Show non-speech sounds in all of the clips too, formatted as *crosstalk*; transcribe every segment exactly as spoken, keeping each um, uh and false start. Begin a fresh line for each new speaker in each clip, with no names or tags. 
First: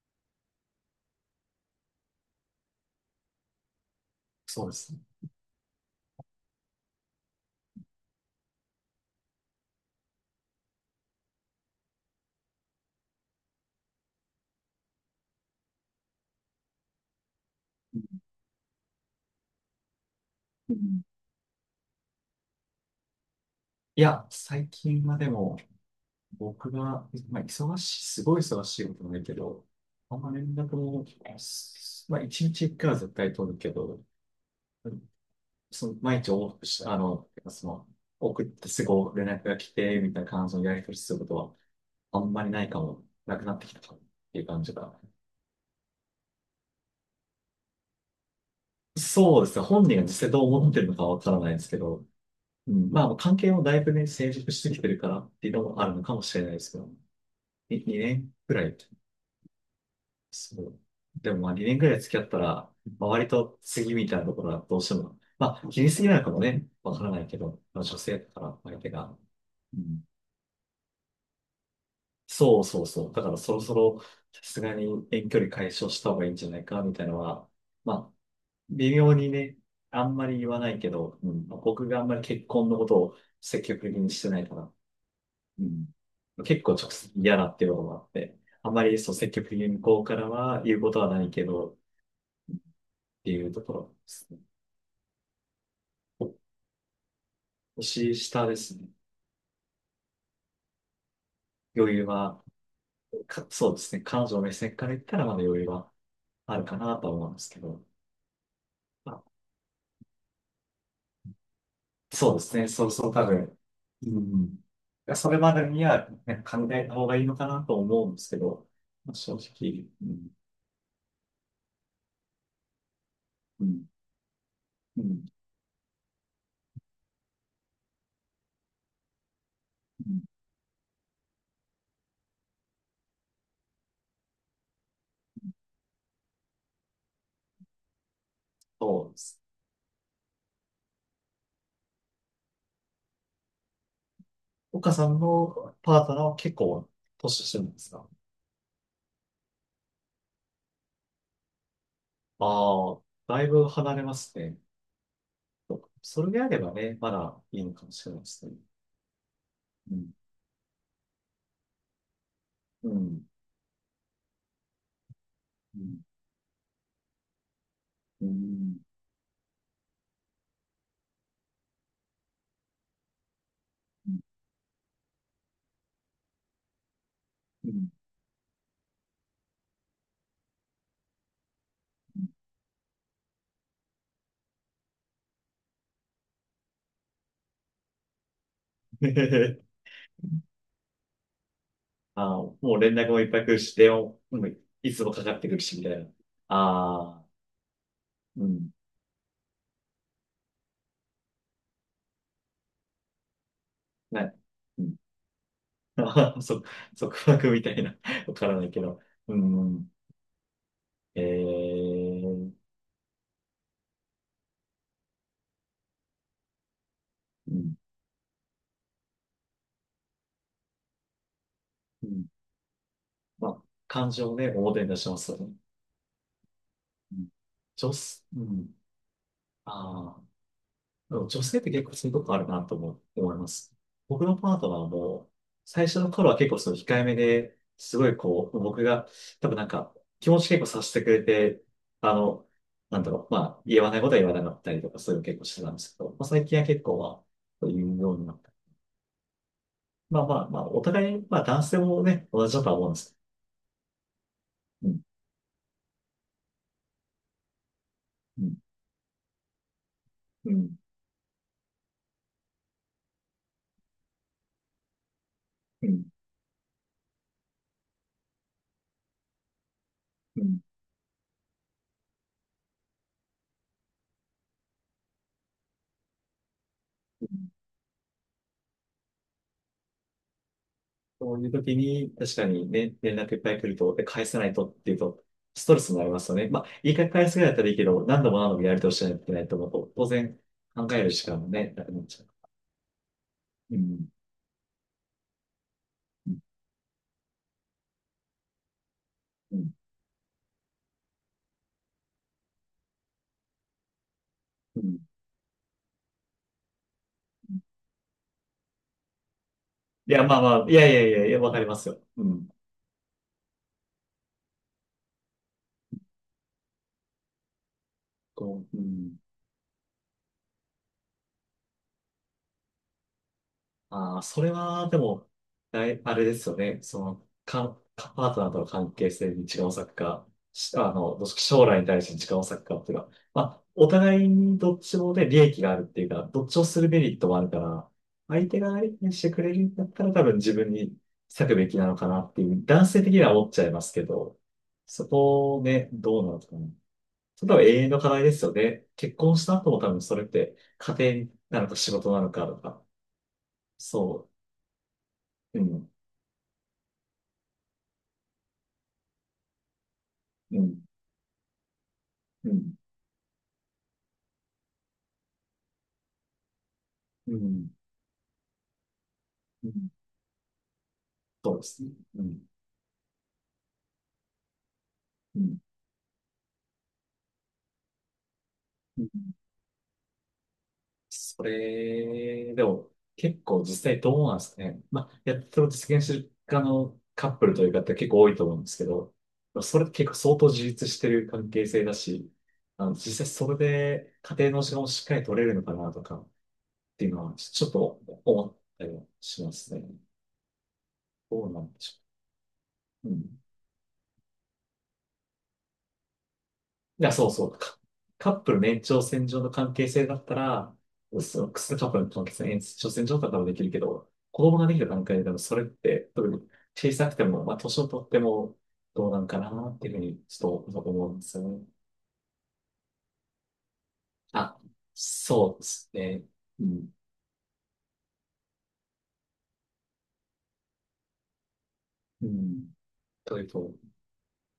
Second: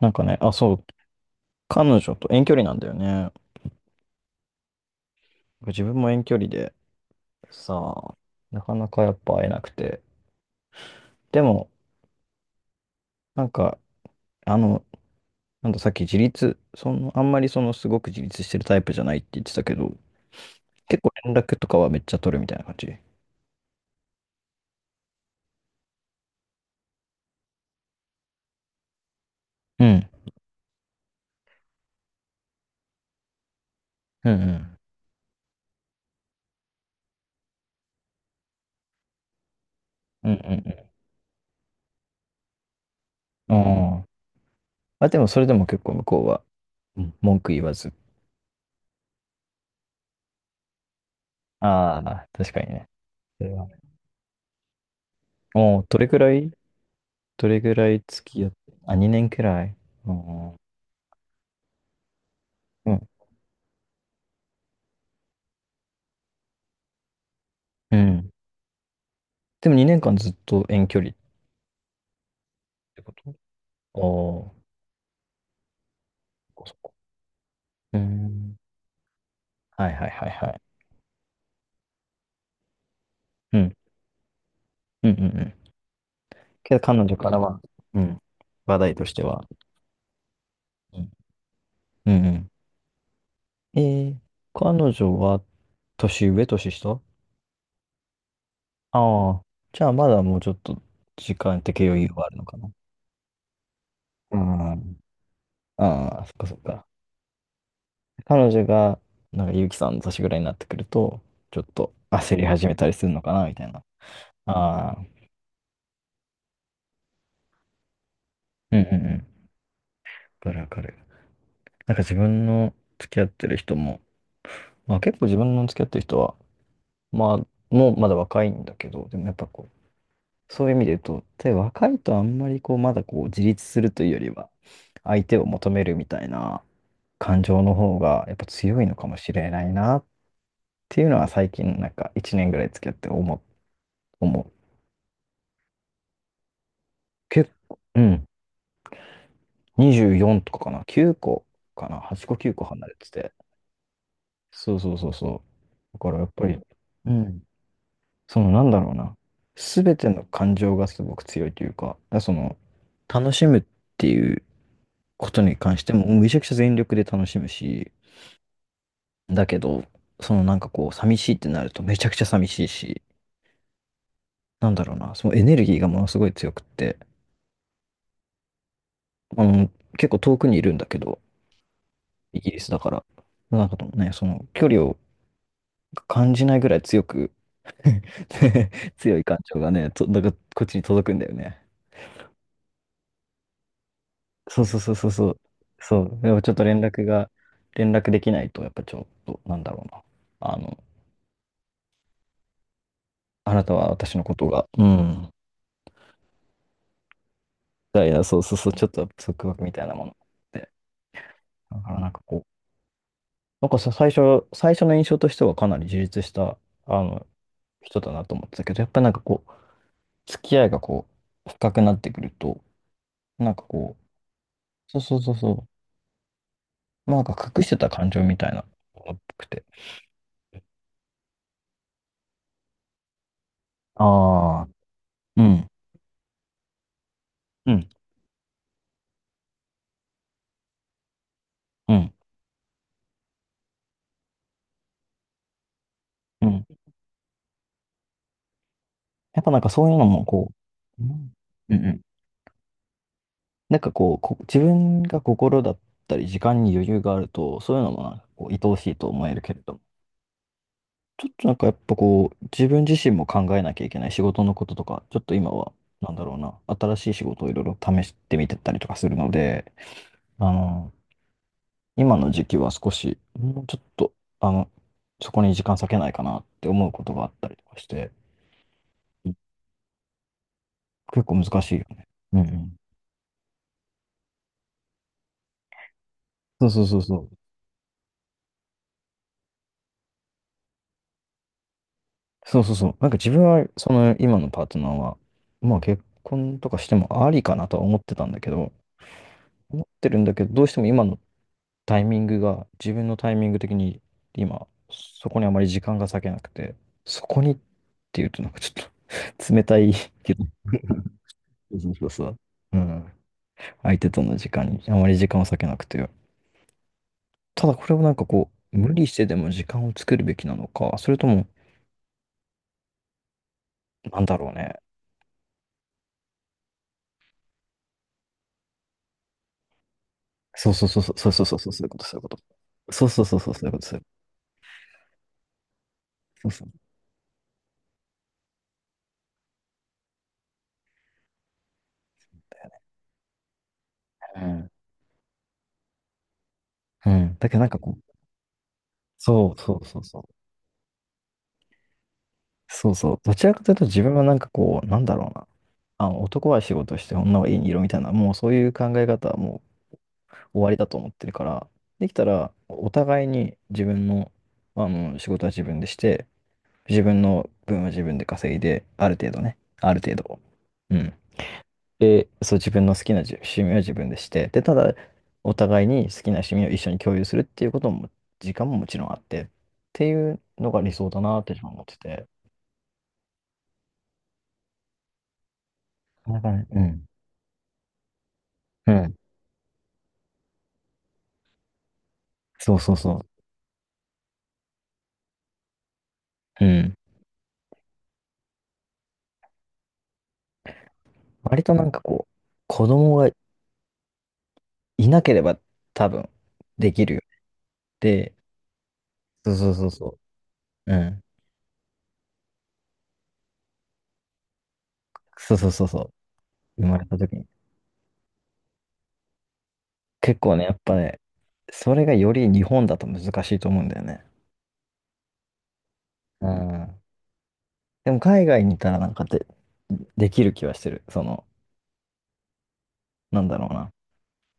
なんかね、あ、そう、彼女と遠距離なんだよね。
そうですね。
自分も遠距離でさ、なかなかやっぱ会えなくて。でも、なんか、あの、なんださっき自立、その、あんまりそのすごく自立してるタイプじゃないって言ってたけど、
う
結
ん、
構連絡とかはめっちゃ取るみたいな感じ。
いや、最近はでも、僕が、まあ、忙しい、すごい忙しいことないけど、
うん。
あんま連絡も、すまあ、一日一回は絶対取るけど、
うんうん。
その、毎日往復して、あの、その、送ってすぐ連絡が来て、みたい
う
な感じのやり
ん
取りすることは、あんまりないかも、なくな
うん
っ
う
てきたか
ん。
もっ
あー
ていう感じが。
あ、でもそれでも結構向こうは、うん文句言わず。
そうですね。本人が実際どう思ってるのかわからないですけ
あ
ど、
あ、確かに
う
ね。
ん、まあ、関
それ
係も
はね
だいぶね、成熟してきてるからっていうの
お
も
ー
ある
ど
の
れ
か
ぐ
も
ら
しれ
い
ないですけど。
どれぐ
に
らい
2
付
年
き合っ
く
て、
らい。
あ、にねんくらい。うん。う
そう。でもまあにねんくらい付き合ったら、周
ん。
りと次みたいなところはどうしても、まあ気にすぎないのかもね、わからないけど、まあ、
う
女性だ
ん
から相手が。
でも
う
2
ん、
年間ずっと遠距離っ
そうそう
て
そ
こ
う。だか
と、あ
らそろそろ
あー、
さ
そ
すがに遠距離解消した方がいいんじゃ
っ
な
か
い
そっ
かみ
か。
たいなのは、ま
うー
あ
ん。
微妙にね、
はい
あ
はい
ん
は
ま
い
り言
は
わな
い。
いけど、うん、まあ、僕があんまり結婚のことを
う
積
ん。
極的にしてないから、
うんうんうん。
うん、結構
けど
直
彼
接
女か
嫌
ら
だっ
は、
ていうこともあ
う
っ
ん。
て、あん
話
ま
題
り
と
そ
し
う
て
積
は。
極的に向こうからは言うこ
う
とは
ん。
ないけどっ
うんう
ていうとこ
ん。
ろで
えー、
すね。
彼女は年
お
上、年下、
年下ですね。
ああ。じゃあまだもうちょっと時間的
余
余
裕
裕はある
は、
のかな。
か、そうですね。彼女の目
あ
線から言ったらまだ余裕
あ、
は
ああ、そっかそ
あ
っ
るか
か。
なとは思うんですけど。
彼女が、
まあ、
なんか、ゆうきさんの年ぐらいになってくると、ちょっと
そう
焦
で
り
す
始
ね。
めた
そう
りす
そ
る
う、
の
多
かな、み
分。
たいな。
うん。
ああ、
それまでには、ね、考えた方がいいのかなと思うんですけど、
うんうんうん。
まあ、
わ
正直、うん、
かるわかる。なんか自分の付き合ってる
う
人
ん、
も、まあ
う
結
ん、
構自分の付き合ってる人は、まあ、もうまだ若いんだけど、でもやっぱこ
うん、
う、そういう意味で言うと、で、若いとあんまりこう、まだこう、自立するというよりは、相手を求めるみたいな感情の方が、やっぱ強いのか
そう
も
で
し
す。
れないなっていうのは最近、なんかいちねんぐらい付き合って思う、思う。
岡さんのパートナーは結構年
結
下なん
構、
です
う
か？
ん、にじゅうよんとかかな、きゅうこかな、はっこきゅうこ離
あ
れ
あ、
てて、
だいぶ離れますね。
そうそうそうそう。だから
そ
やっ
れで
ぱ
あれ
り、
ばね、ま
う
だ
ん。
いいのかもしれないで
そ
す
の
ね。
なんだろうな。す
う
べて
ん。
の感情がすごく強いというか、だからその、
うん。
楽しむっていうことに関
う
して
ん。
も、めちゃくちゃ全力で楽しむし、
うん。
だけど、そのなんかこう、寂しいってなるとめちゃくちゃ寂しいし、
う
なんだろうな、そのエネルギーがものすごい強くって、
ん。うん。
あの、結構遠くにいるんだけど、イギリスだから、なんかともね、その距離を感じないぐらい強く *laughs* 強い感情が
*laughs*
ね、と、なんかこっちに届くんだよね。
ああ、もう連絡もいっぱい来るし、電話もうん、
そうそうそ
い
う
つ
そう
もか
そ
か
う。
ってくるし、みたい
そ
な。
う。でもちょっと連絡
ああ、
が、連絡できな
う
いと、や
ん。
っぱちょっと、なんだろうな。あの、あなたは私の
な、
ことが、
う
う
ん。
ん。
*laughs* ああ、そ、束縛みたいな。
だ、いや
*laughs* わ
そう
か
そ
ら
う
な
そ
い
う、
け
ちょっ
ど。
と
う
束縛みたい
ん。
なもので。
ええ
だからなんかこう、
ー。
なんかさ、最初、最初の印象としてはかなり充実した、あの、
うん。
人だなと思ってたけど、やっぱなんかこう、付き合いがこう、深くなっ
う
てく
ん。
ると、
ま
なん
あ、
かこ
感情をね、表に
う、
出
そう
し
そ
ま
う
す
そう
よね。
そう、
う
なん
ん。
か隠してた
女
感情
性、
み
う
たいな、っ
ん。
ぽくて。
ああ。でも女性って結構そういうとこあるなと思思います。僕のパー
ああ、
トナーも、
うん、
最初の頃は結構その控えめで、
うん、
すごいこう、僕が、多分なんか、気持ち結構させてくれて、
うん。
あの、なんだろう、まあ、言わないことは言わなかったりとか、そういうの結構してたんですけど、まあ、最
う
近は
ん
結構は、そう言うようになった。
やっぱなんかそういうの
ま
も
あまあ
こ
まあ、お
う、う
互い、
ん
まあ男
う
性
んうん、
もね、同じだとは思うんですけ
なんかこう、こ自
ど。うん、
分が心だったり時間に余裕があると、そういうのもなんか
う
こう、
ん、
愛おしいと思えるけれども、
うん、
ちょっとなんかやっぱこう、自分自身も考えなきゃいけない仕事のこととか、ちょっと今は、
うん、
なんだろうな、新しい仕事をいろいろ試してみてたりとかするので、
う
あ
ん。
の、今の時期は少し、もうちょっと、あの、そこに時間割けないかなって思うことが
う
あった
ん、
りとかして、結
そ
構
ういう
難し
時
いよね。
に、確
うんう
かに
ん。
ね、連絡いっぱい来ると、で、返さないとっていうと、ストレスになりますよね。まあ、
そうそう
いい
そう
回
そ
返
う。
すぐらいだったらいいけど、何度も何度もやり通しないといけないと思うと、当然、考える時間もね、なくなっちゃ
そうそうそう。なんか自分は、
う。う
そ
ん。
の今のパートナーは、まあ結
うん。
婚とかしてもありかなとは思ってたんだけど、
うん。
思ってるんだけど、どうしても今のタイミングが、自分のタイミング的に今、
うん、
そこにあまり時間が割けなくて、そこにっていうとなんかちょっと *laughs* 冷たい
いや、
け
まあ
ど、
まあ、いやいやいやいや、わかりま
そ
す
う
よ。
そうそ
う
う。
ん。
うん。相手との時間にあまり時間を割けなくて。ただこれをなんかこ
こう、
う、
う
無理し
ん。
てでも時間を作るべきなのか、それとも、
あ
な
あ、
んだ
そ
ろ
れ
うね。
は、でも、だいあれですよね。その、か、かパートナーとの関係性に時間を割くか、
そう
し
そう
あ
そうそう
の、ど
そ
っ
う
ち
そうそう
将
そう
来
そうい
に
うこ
対
と
し
そ
て
ういう
時
こと。
間を割くかっていう
そう
か、
そうそう
ま
そうそ
あ、
ういうこと
お
そういう
互いにどっちもで利益があるっていうか、
こ
ど
と。そ
っ
う
ち
そ
を
う。
するメリットもあるから、相手が相手にしてくれるんだったら多分自分に割くべきなのかなっていう、男性的には思っちゃいますけど、
うん。
そこをね、どうなのかな。
うん。
そ
だけ
れ
ど
は
なん
永
か
遠
こ
の課
う、
題ですよね。結婚し
そ
た
う
後
そ
も
う
多
そ
分
う
そ
そ
れっ
う。
て家庭なのか仕事なのかとか、
そうそう。どちらかというと自分
そ
はなん
う。
かこう、なんだろうな。
うん、
あの、男は仕事して女は家にいろみたいな、もうそういう考え方はもう終
う
わり
ん、
だと思ってるから、できた
う
ら
ん、
お互いに自分の、あの、仕事は自分でして、自分
う
の
ん、
分は自分で稼いで、ある程度ね。
うん。
ある程度。うん。
そうですね。う
で、
ん、
そう、自分の好きなじゅ趣味は自分でして、で、ただ、
う
お
ん、
互いに好きな趣味を一緒に共有するっていうことも、時間ももち
う
ろ
ん。
んあって、っていうのが理想だな
そ
って自分は思ってて。
れ、でも、結構実際どうなんですかね。まあ、やっと実現してる
なんか
側
ね、う
の
ん。
カップルという方結構多いと思うんですけ
うん。
ど、それって結構相当自立してる関係性だし、
そう
あ
そ
の、
うそ
実際それで家庭の時間をしっかり取れるのかなとかっ
う。うん。
ていうのは、ちょっと思ったりはしますね。どうな
割
ん
と
で
なんか
し
こう、子
ょう。う
供が
ん、
いなければ多分、でき
や、
るよね。
そうそう。カカ
で、
ップルの延長線上の
そうそ
関
うそ
係
う
性だ
そ
ったら、
う。うん。
そのカップルの関係性の延長線上だったらできるけど、子供ができた段階でも
そ
そ
う
れっ
そうそう
て、
そ
特に
う。生
小
まれ
さく
た
て
時に。
も、まあ、年を取ってもどうなんかなっていうふうに、
結
ち
構ね、
ょ
や
っ
っ
と
ぱ
思う
ね、
んですよね。
それがより日本だと難しいと思うんだよね。
あ、そうですね。
う
うん。
ん。でも海外にいたらなんかで、できる気はしてる。その、
うん。と
な
いう
んだろ
と、
うな。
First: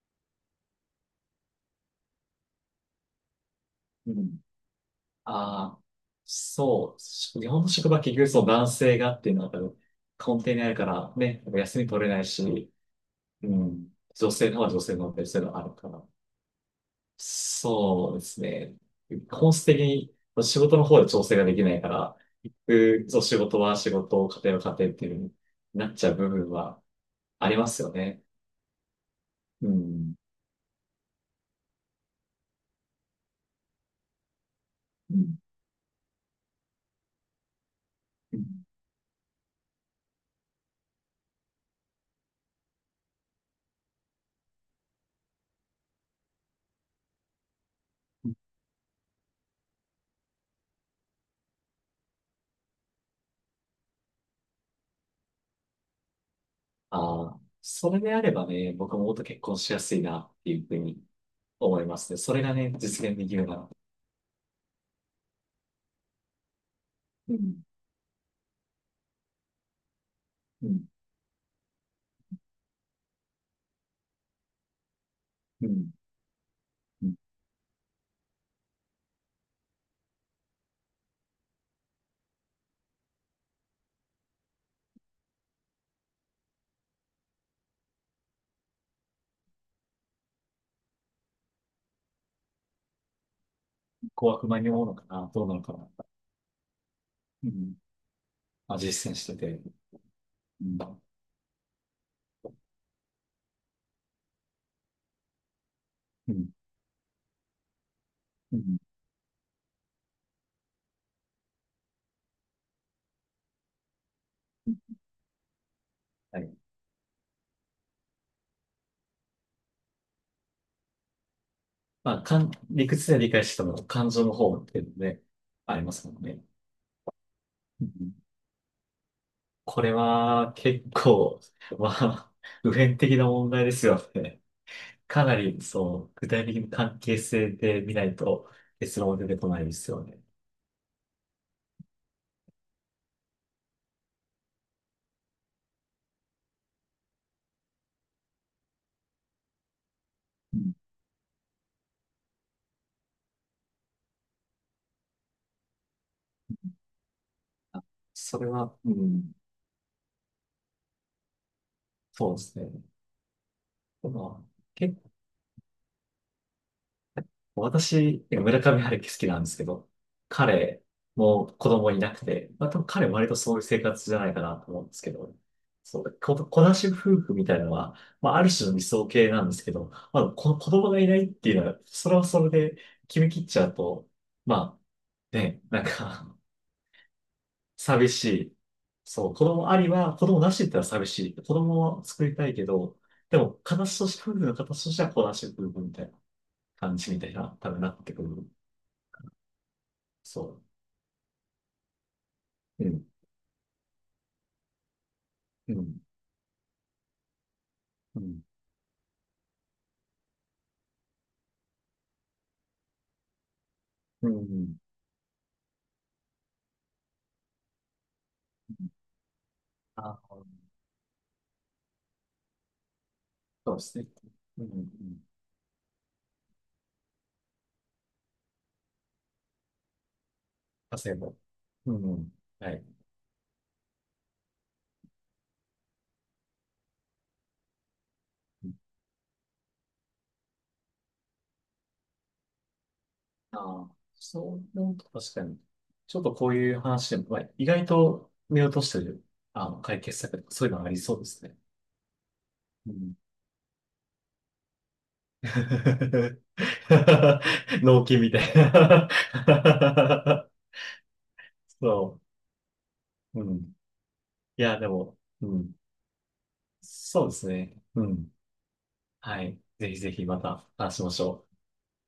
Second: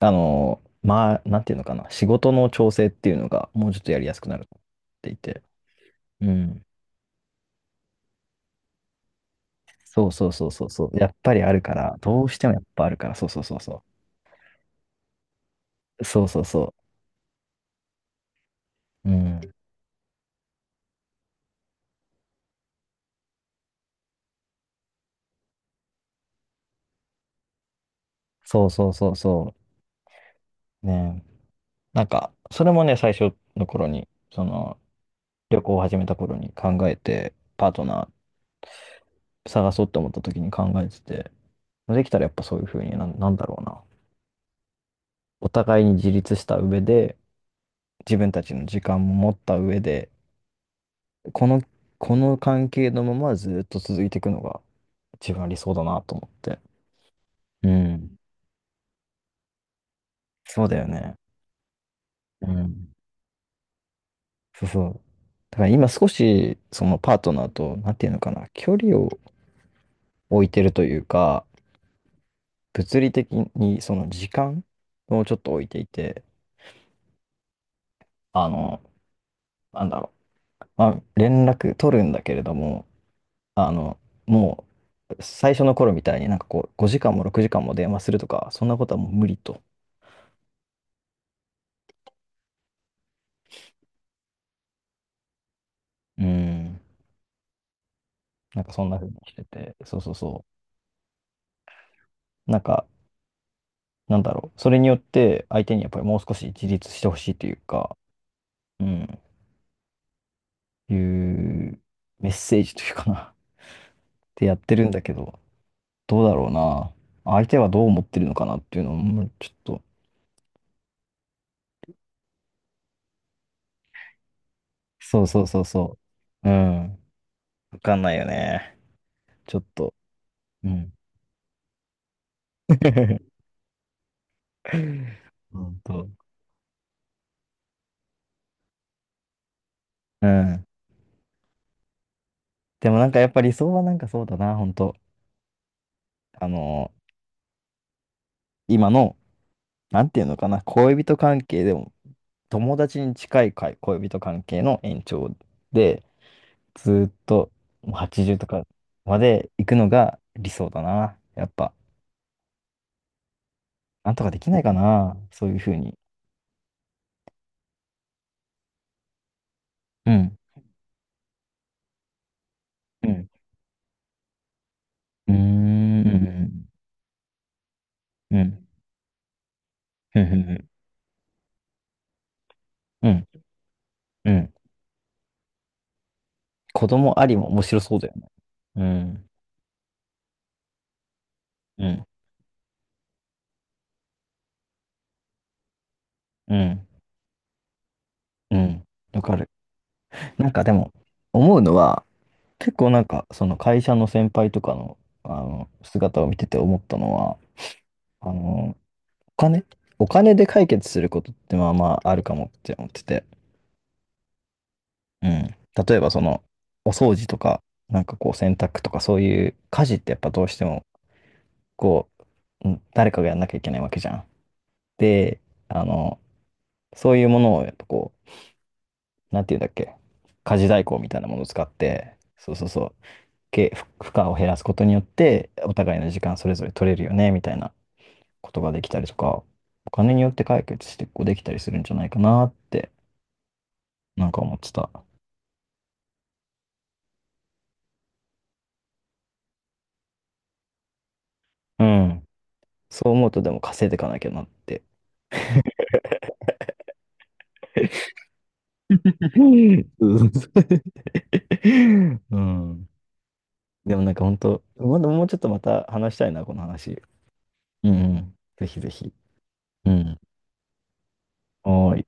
あの、まあ、なんていうのかな。仕事の調整っていうのがもうちょっとやり
う
やすくな
ん。
るっていて。
ああ、
うん。
そう。日本の職場は結局その男性がっていうのが多分
そうそう
根
そう
底に
そ
あ
う
るか
そう。や
ら、
っぱり
ね、や
あ
っぱ
るか
休み
ら、
取れな
ど
い
うしてもやっ
し、
ぱあるから、そうそう
う
そうそ
ん。女性の方は女性のベストがあるから。
う。そうそうそ
そうですね。
う。うん。
本質的に仕事の方で調整ができないから、行く、そう、仕事は仕事、家庭は家庭っていう風になっちゃう部分はありますよね。
そうそうそうそ
うん。
う。ね。なんか、それもね、最初の頃に、その、
うん、
旅行を始めた頃に考えて、パートナ
うん。
ー探そうと思った時に考えてて、できたらやっぱそういうふうにな、なんだろうな。お互いに自立した上で、自分たちの時間も持った上で、この、この関係のままずっと続いていくのが一番理想だなと思って。
ああ、
う
それで
ん。
あればね、僕ももっと結婚しやすいなってい
そ
う
う
ふ
だ
う
よ
に
ね。
思いますね。それ
う
がね、
ん。
実現できるなら。
そうそう。だから今少し、そのパート
う
ナー
ん。
と、なんていうのかな、距離を置いて
う
ると
ん。
いうか、物理的にその時間をちょっと置
う
いてい
ん。
て、
うん、
あの、なんだろう。まあ、連絡取るんだけれども、あの、もう、最初の頃みたいになんかこう、ごじかんもろくじかんも電話するとか、そんなことはもう無理と。
怖く間に思うのかなどうなのかな。
うん。
うん。
なんか
まあ、
そんな風
実践
に
し
し
て
て
て。
て、そうそうそ
うん。
う。なんか、なんだろう。それによって相手にやっぱりもう少
う
し
ん。
自立してほしいというか、
うん、
うん、いうメッセージというかな、ってやってるんだけど、どうだ
は
ろう
い。
な。相手はどう思ってるのかなっていうのも、ちょっと、
まあ、かん、理屈で理解しても感情の方っていうので、
そうそうそう
ありま
そ
すもんね。
う。うん。わ
う
かんな
ん、
いよね。ちょっ
こ
と。
れは
う
結
ん。
構、*laughs* まあ、普遍的な
*laughs*
問題ですよね。かなり、
本当。
そう、具体的な関係性で見ないと結論は出てこないですよね。
うん。でもなんかやっぱ理想はなんかそうだな、本当あのー今の、なんていうのか
う
な、
ん、
恋人関係でも、友達に近いかい恋人関係の延長で、ずーっと
あ、
もうはちじゅう
そ
と
れ
か
は、う
ま
ん、
で行くのが理想だな。やっぱ、
そうですね。
なんとかで
まあ、
きないか
結
な、そういうふうに。
私、村上春樹好きなんですけど、
うん。
彼も子供いなくて、まあ、多分
う
彼割
ん。
とそういう生活じゃないかなと思うんですけ
うー
ど、そう、こ、子
ん。
なし夫婦みたいなのは、まあ、
う
ある
ん。
種の理想形なんですけど、
う
ま
ん。う
あ、こ
ん。
子供がいないっていうのは、それはそれで
う
決
ん。
め切っちゃうと、
うん
まあ、ね、なんか
子供ありも面
*laughs*
白そうだ
寂
よ
し
ね。
い。
うん。
そう、子供ありは、子供なしって言ったら寂しい。子
う
供を
ん。
作りたいけど、でも、形として、夫婦の形としては子なし夫婦みたいな
うん。
感じみたいな、多分なってくる。
うん。わかる。
そ
なんか
う。
でも、思うのは、結
う
構なん
ん、
か、その会社の先輩とかの、あの、
うん、
姿を見てて思ったのは、
う
あ
ん、
の、お金お金で解決することってまあまああるかもって思ってて。
うん。うん、
うん。例えばその、お掃除とか、なんかこう洗濯とかそういう家事ってや
あ、
っぱどうしても、こう、うん誰かがやんなきゃいけ
そう
ない
で
わ
す
け
ね。
じゃん。
うん、うん。
で、あの、そういうものをやっぱこう、なんていうんだっけ、家事代行み
汗
たいなも
も。
のを使っ
う
て、
ん、
そうそう
はい。
そう、け負負荷を減らすことによって、お互いの時間それぞれ取れるよね、みたいな。ことができたりとか、お金によって解決してこうできたりするんじゃないかなって、
ああ、
なん
そ
か思って
う
た。
思うと確かに。ちょっとこういう話でも、まあ、意外と見落としてる、あの、解決策とかそういうのありそうですね。
うん。
う
そう
ん。
思うとでも稼いでいかなきゃなって。
*laughs* 納
*laughs*
期みたい
う
な。 *laughs* そ
ん
う。うん。
でもなんか本
い
当、
や、で
まだ
も、
もうちょっ
う
とま
ん。
た話したいな、この話。
そうですね。
うんう
うん。
ん。ぜひぜひ。
はい。ぜ
う
ひぜ
ん。
ひまた話しましょう。
おーい。